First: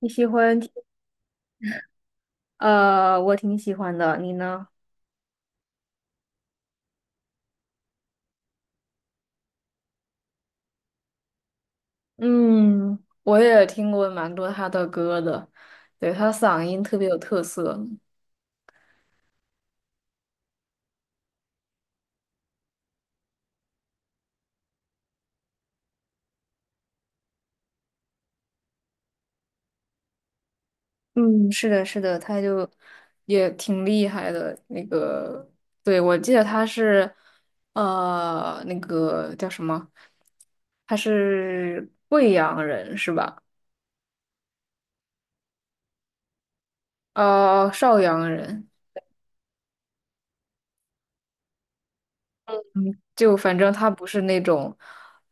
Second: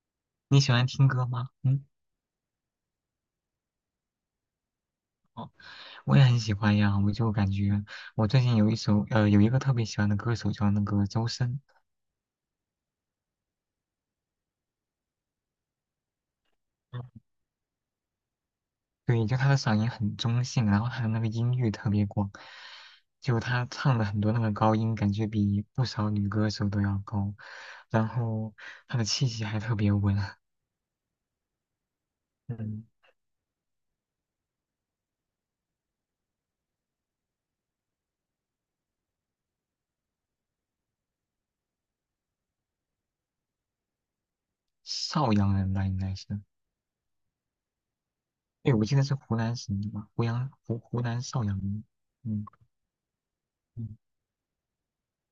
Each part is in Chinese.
你喜欢你听？喜欢听歌吗？嗯。我挺喜欢的，你呢？哦，我也很喜欢呀。我就感觉我最近有一个特别喜欢的歌手叫那个周深。嗯，我也听过蛮多他的歌的，对，他嗓音特嗯。别有特色，对，就他的嗓音很中性，然后他的那个音域特别广，就他唱的很多那个高音，感觉比不少女歌手都要高，然后他的气息还特别稳。嗯，是的，是的，嗯。也挺厉害的。那个，对，我记得他是，那个叫什么？他是贵阳人是吧？邵阳人吧应该是。哦、邵阳人。对，我记得是湖南省的吧，湖南邵阳人。嗯就反正他嗯。不是那种，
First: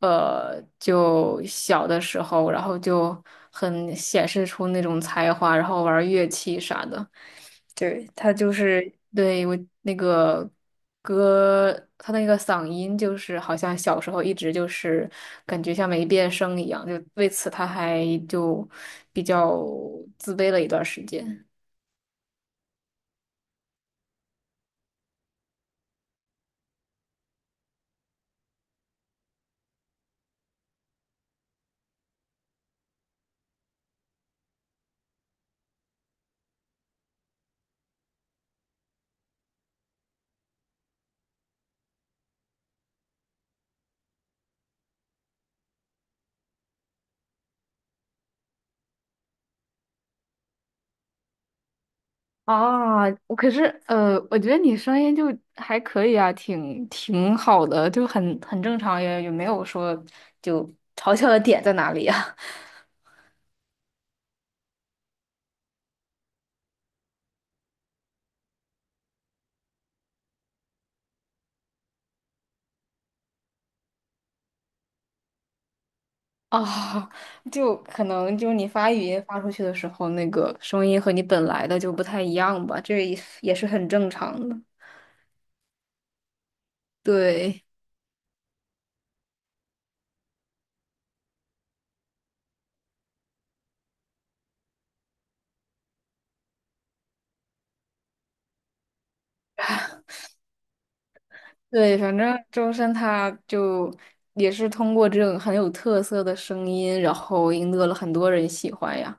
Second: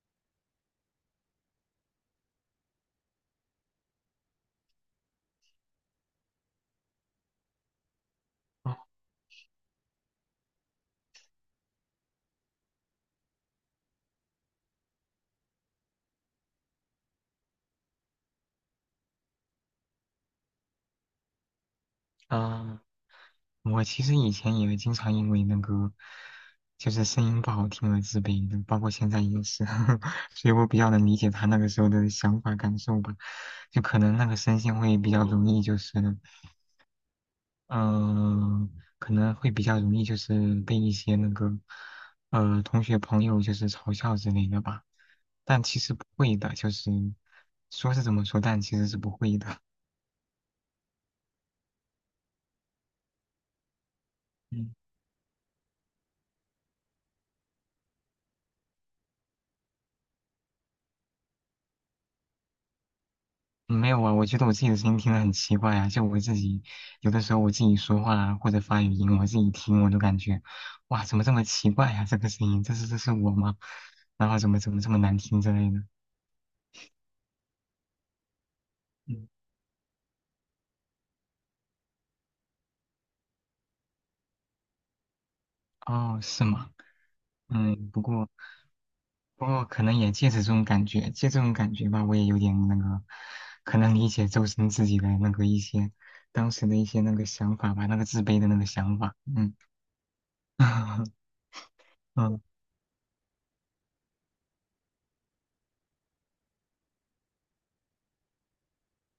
就小的时候，然后就很显示出那种才华，然后玩乐器啥的。对，他就哦。是对我那个歌，他那个嗓音就是好像小时候一直就是感觉像没变声一样，就为此他还就比较自卑了一段时间。啊，我其实以前也经常因为那个就是声音不好听而自卑的，包括现在也是。所以我比较能理解他那个时候的想法感受吧。就可能那个声线会比较容易，就是嗯、呃可能会比较容易就是被一些那个同学朋友就是嘲笑之类的吧。但其实不会的，就是说是这么说，但其实是不会的。啊，我可是我觉 得嗯。你声音就还可以啊，挺好的，就很正常，也没有说就嘲笑的点在哪里呀？没有啊，我觉得我自己的声音听得很奇怪啊，就我自己有的时候我自己说话啊或者发语音，我自己听我都感觉，哇，怎么这么奇怪呀、这个声音，这是这是我吗？然后怎么这么难听之类的。啊，就可能就是你发语音嗯，发出去的时候，那个声音和你本来的就不太一样吧，这也是很正常的。哦，是吗？对，嗯。不过不过可能也借着这种感觉，借这种感觉吧，我也有点那个，可能理解周深自己的那个一些当时的一些那个想法吧，那个自卑的那个想法。嗯。 对，反正嗯。周深他就也是通过这种很有特色的声音，然后赢得了很多人喜欢呀。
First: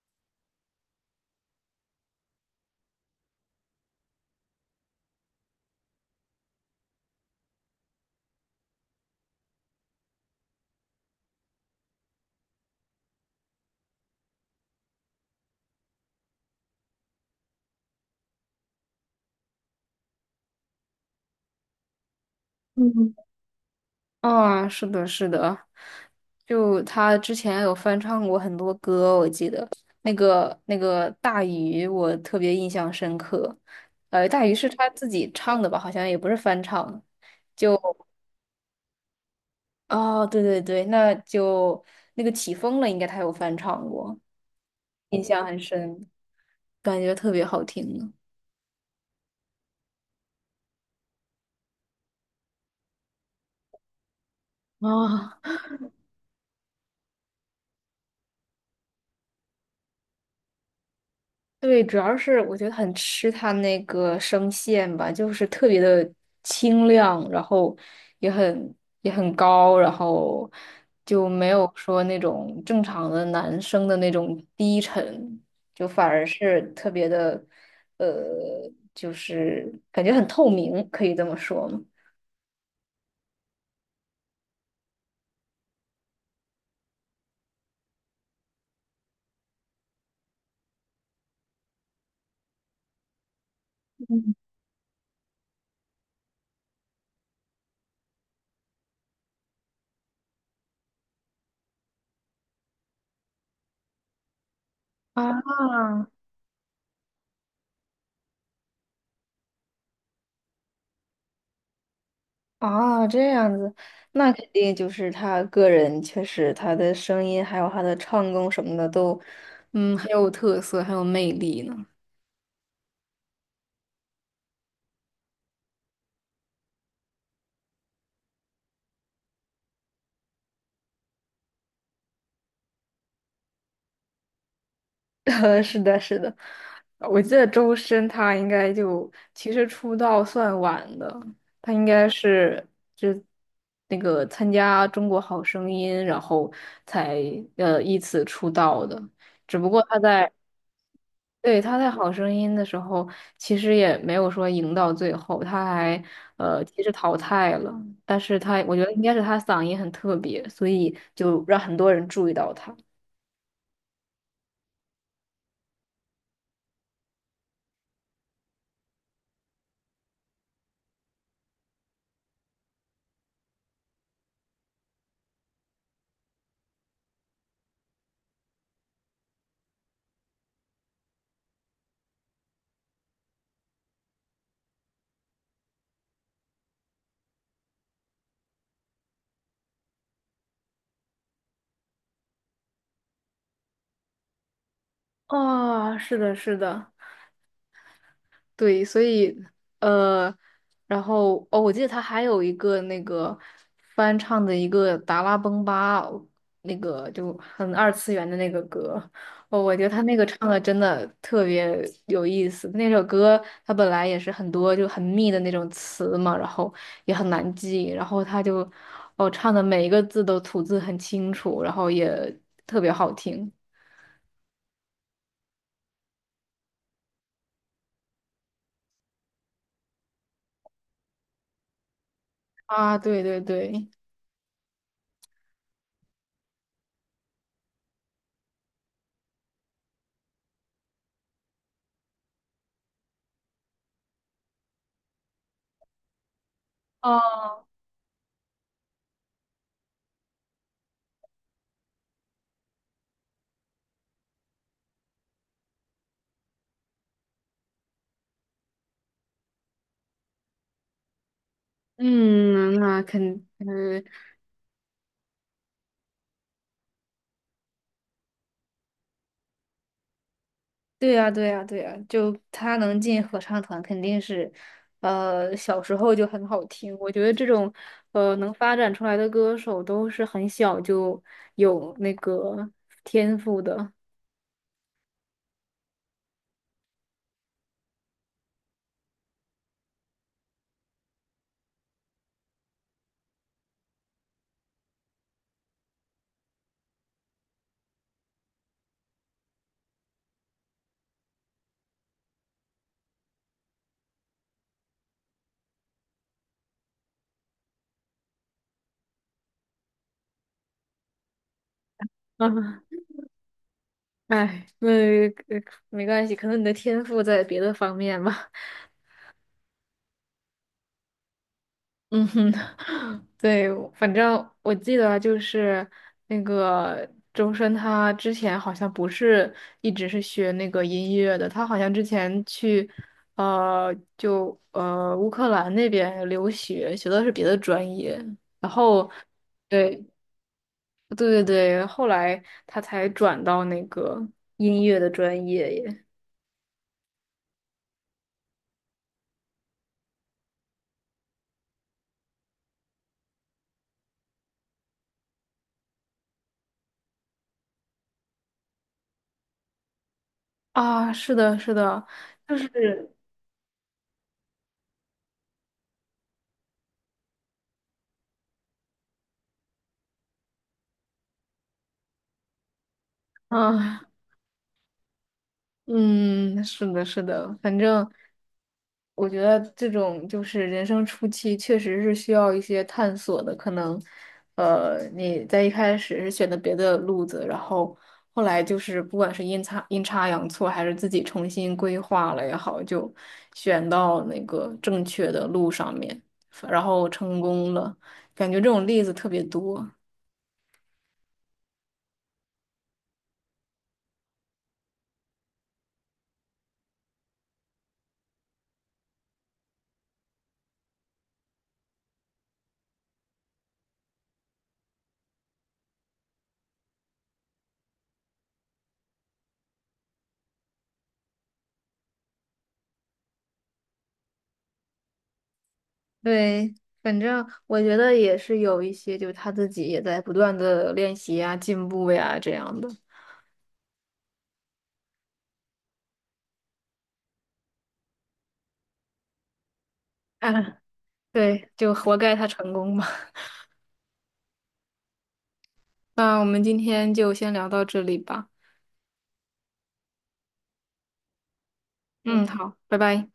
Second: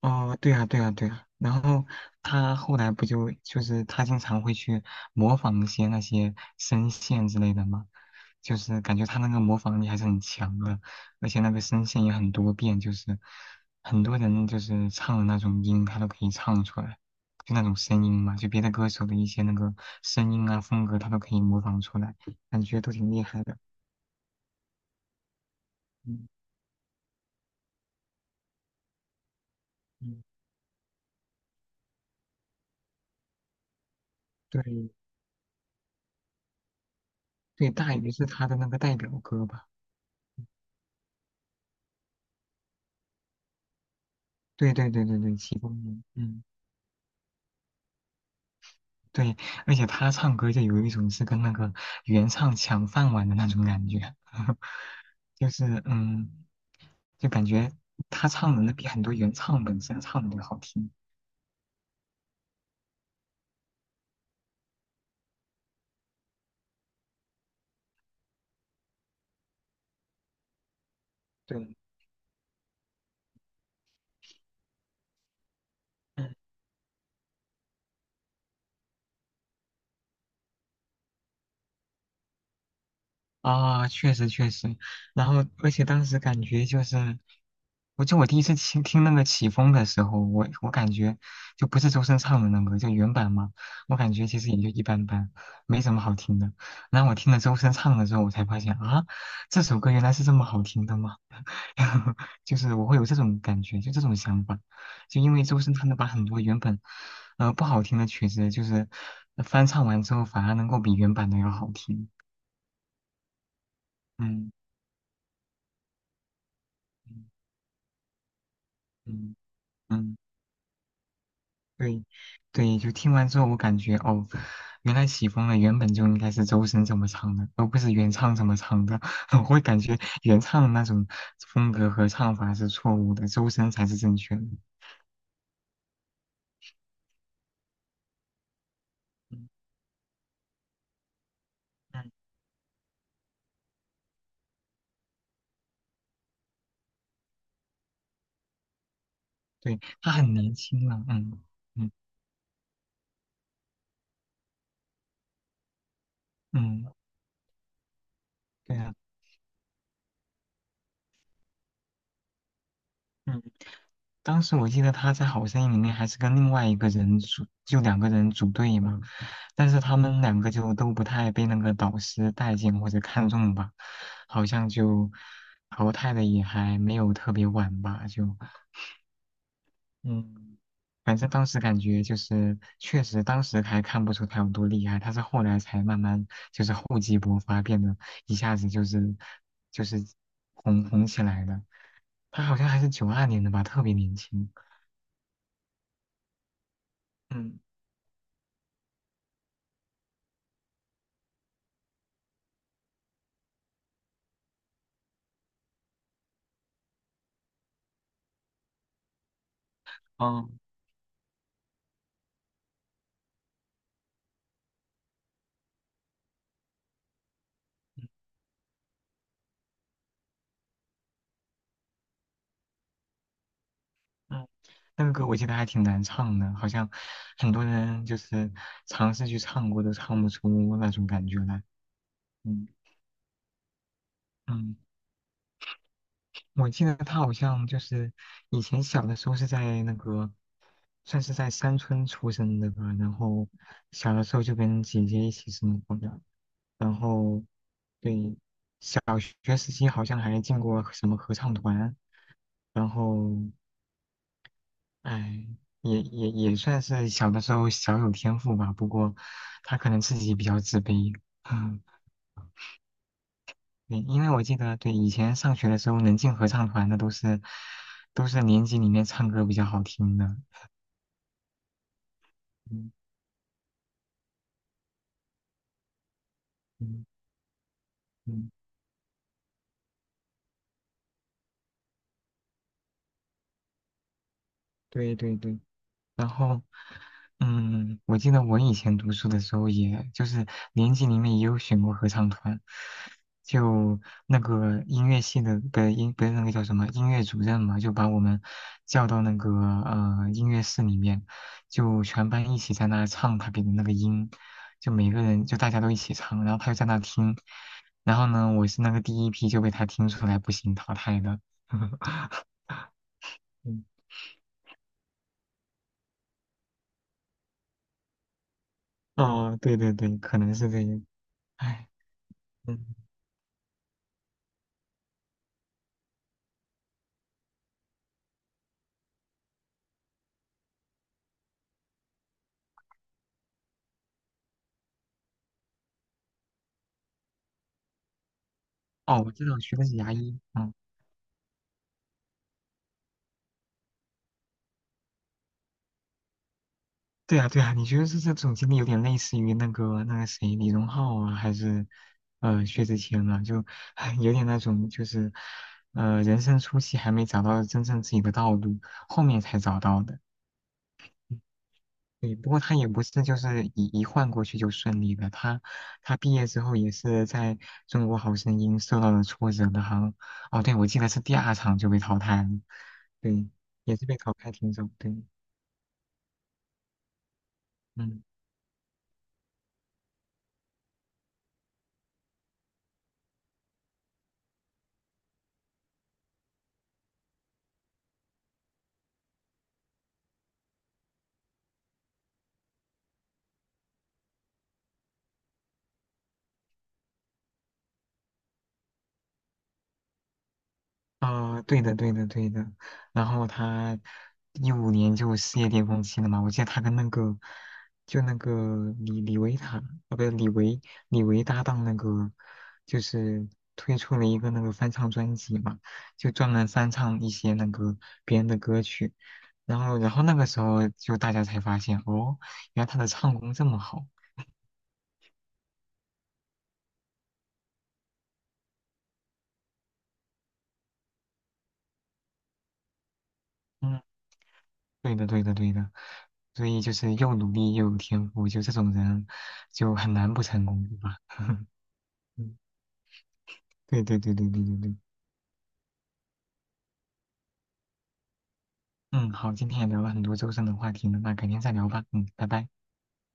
哦，对啊，对啊，对啊。然后他后来不就就是他经常会去模仿一些那些声线之类的嘛，就是感觉他那个模仿力还是很强的，而且那个声线也很多变，就是很多人就是唱的那种音，他都可以唱出来，就那种声音嘛，就别的歌手的一些那个声音啊风格，他都可以模仿出来，感觉都挺嗯。厉害的。啊，是的，是的，嗯就他之前有翻唱过很多歌，我记得那嗯。个那个大鱼，我特别印象深刻。大鱼对是他自己唱的吧？好像也不是翻唱，对，就大鱼是他的那个代表歌吧？哦，对对对，那就那个起风了，应该他有翻唱过，对对对对印对，象其很中一个。深，嗯。感觉特别好听呢对，而且他唱歌就有一种是跟那个原唱抢饭碗的那种感觉。啊、就是就感觉他唱的那比很多原唱本身唱的都好听。对，主要是我觉得很吃他那个声线吧，就是特别的清亮，然后也很也很高，然后就没对。有说那种正常的男生的那种低沉，就反而是特别的，呃，就是感觉很透明，可以这么说吗？啊，确实确实，然后而且当时感觉就是，我就我第一次听那个起风的时候，我感觉就不是周深唱的那个，就原版嘛，我感觉其实也就一般般，没什么好听的。然后我听了周深唱的之后，我才发现啊，这首歌原来是这么好听的吗？就是我会有这种感觉，就这种想法，就因啊，为周深他能把很多原本不好听的曲子，就是翻唱完之后反而能够比原版的要好听。啊，这样子，那肯嗯。定就是他个人确实他的声嗯音还有他的唱功什么的都，嗯嗯，很嗯，有特色，很有魅力呢。对 对，就听完之后，我感觉哦，原来起风了，原本就应该是周深怎么唱的，而不是原唱怎么唱的。我会感觉原唱的那种风格和唱法是错误的，周深才是正确的。呃是的，是的，我记得周深他应该就嗯，其实出道算晚的，他应嗯。该是就那个参加《中国好声音》，然后才依次出道的。只不对，过他他在很年轻了。嗯对，他在嗯《好声音》的时候，其实也没有说赢到最后，他还其嗯。实淘汰了，但是他我对觉得啊。应该是他嗓音很特别，所以就让很多人注意到他。嗯。当时我记得他在《好声音》里面还是跟另外一个人组，就两个人组队嘛，但是他们两个就都不太被那个导师待见或者看中吧，好像就淘汰的也还没有特别晚吧。就嗯，反正当时感觉就是确实当时还看不出他有多厉害，他是后来才慢慢就是厚积薄发，变得一下子就是红起来的，他好像还是92年的吧，特别年轻。啊，是的，是的，嗯。对，所以呃，然后哦，我记得他还有一个那个翻唱的一个《达拉崩吧》，那个就很二次元的那个歌，哦，我觉得他那个唱嗯的真的特别有意思。那首歌他本来也是很多就很密的那种词嘛，然后也很难记，然后他就哦唱的每一个字都吐字很清楚，然后也特别好听嗯，那个歌我记得还挺难唱的，好像很多人就是尝试去唱过，都唱不出那种感觉来。嗯。啊，对对对。嗯，我记得他好像就是以前小的时候是在那个，算是在山村出生的吧，然后小的时候就跟姐姐一起生活的，然后哦，对小学时期好像还进过什么合唱团，然后哎，也算是小的时候小有天赋吧，不过他可能自己比较自卑。嗯。嗯，那肯，对，因为我记得，对，以前上学的时候能进合唱团的都是年级里面唱歌比较好听的。对呀，对呀，对呀，就他嗯能进合唱团，肯定是，小时候就很好听。嗯我觉得这种，嗯，能发展出来的歌手都是很小就有那个天赋的。对对对。然后。嗯，我记得我以前读书的时候也，就是年级里面也有选过合唱团，就那个音乐系的音不是那个叫什么音乐主任嘛，就把我们叫到那个音乐室里面，就全班一起在那唱他给的那个音，就每个人就大家都一起唱，然后他就在那听，然后呢，我是那个第一批就被他听出来不行淘汰的。啊，嗯，哎，那呃没关系，可能你的天赋在别的方面吧。哦，对对对，可能是这样。唉。嗯哼，嗯。 对，反正我记得就是那个周深，他之前好像不是一直是学那个音乐的，他好像之前去呃就呃乌克兰那边留学，学的是别的专业，然后哦，我知道学的是对牙医。嗯，对对对，后来他才转到那个音乐的专业耶。对啊，对啊，你觉得是这种经历有点类似于那个谁李荣浩啊，还是薛之谦啊？就 有点那种就是人生初期还没找到真正自己的道路，后面才找到的。啊，是嗯。的，是的，对，不就过他也不是是，就是一换过去就顺利的，他毕业之后也是在中国好声音受到了挫折的，好像哦，对，我记得是第二场就被淘汰了，对，也啊，是被淘汰挺久，对。嗯，是的，是的，反正。嗯。我觉得这种就是人生初期，确实是需要一些探索的。可能，你在一开始是选的别的路子，然后后来就是不管是阴差阳错，还是自己重新规划了也好，就选到那个正确的路上面，然后成功了。感觉这种例子特别多。啊、对的，对的，对的。然后他2015年就事业巅峰期了嘛，我记得他跟那个就那个李维塔，啊，不是李维搭档那个，就是推出了一个那个翻唱专辑嘛，就专门翻唱一些那个别人的歌曲。然后，然后那个时候就大家才发现，哦，原来他的唱功这么好。对，反正我觉得也是有一些，就是他自己也在不断的练习呀、进步呀这样的。嗯。对的，对的，对的，所以就是又努力又有天赋，就这种人就很难不成 功，对吧？对，就活该他嗯。成功吧。对对对对对对对，那我们今天就先聊到这里吧。嗯，好，今天也聊了很多周深的话题了，那改天再聊吧，嗯，嗯，嗯拜拜。好，拜拜。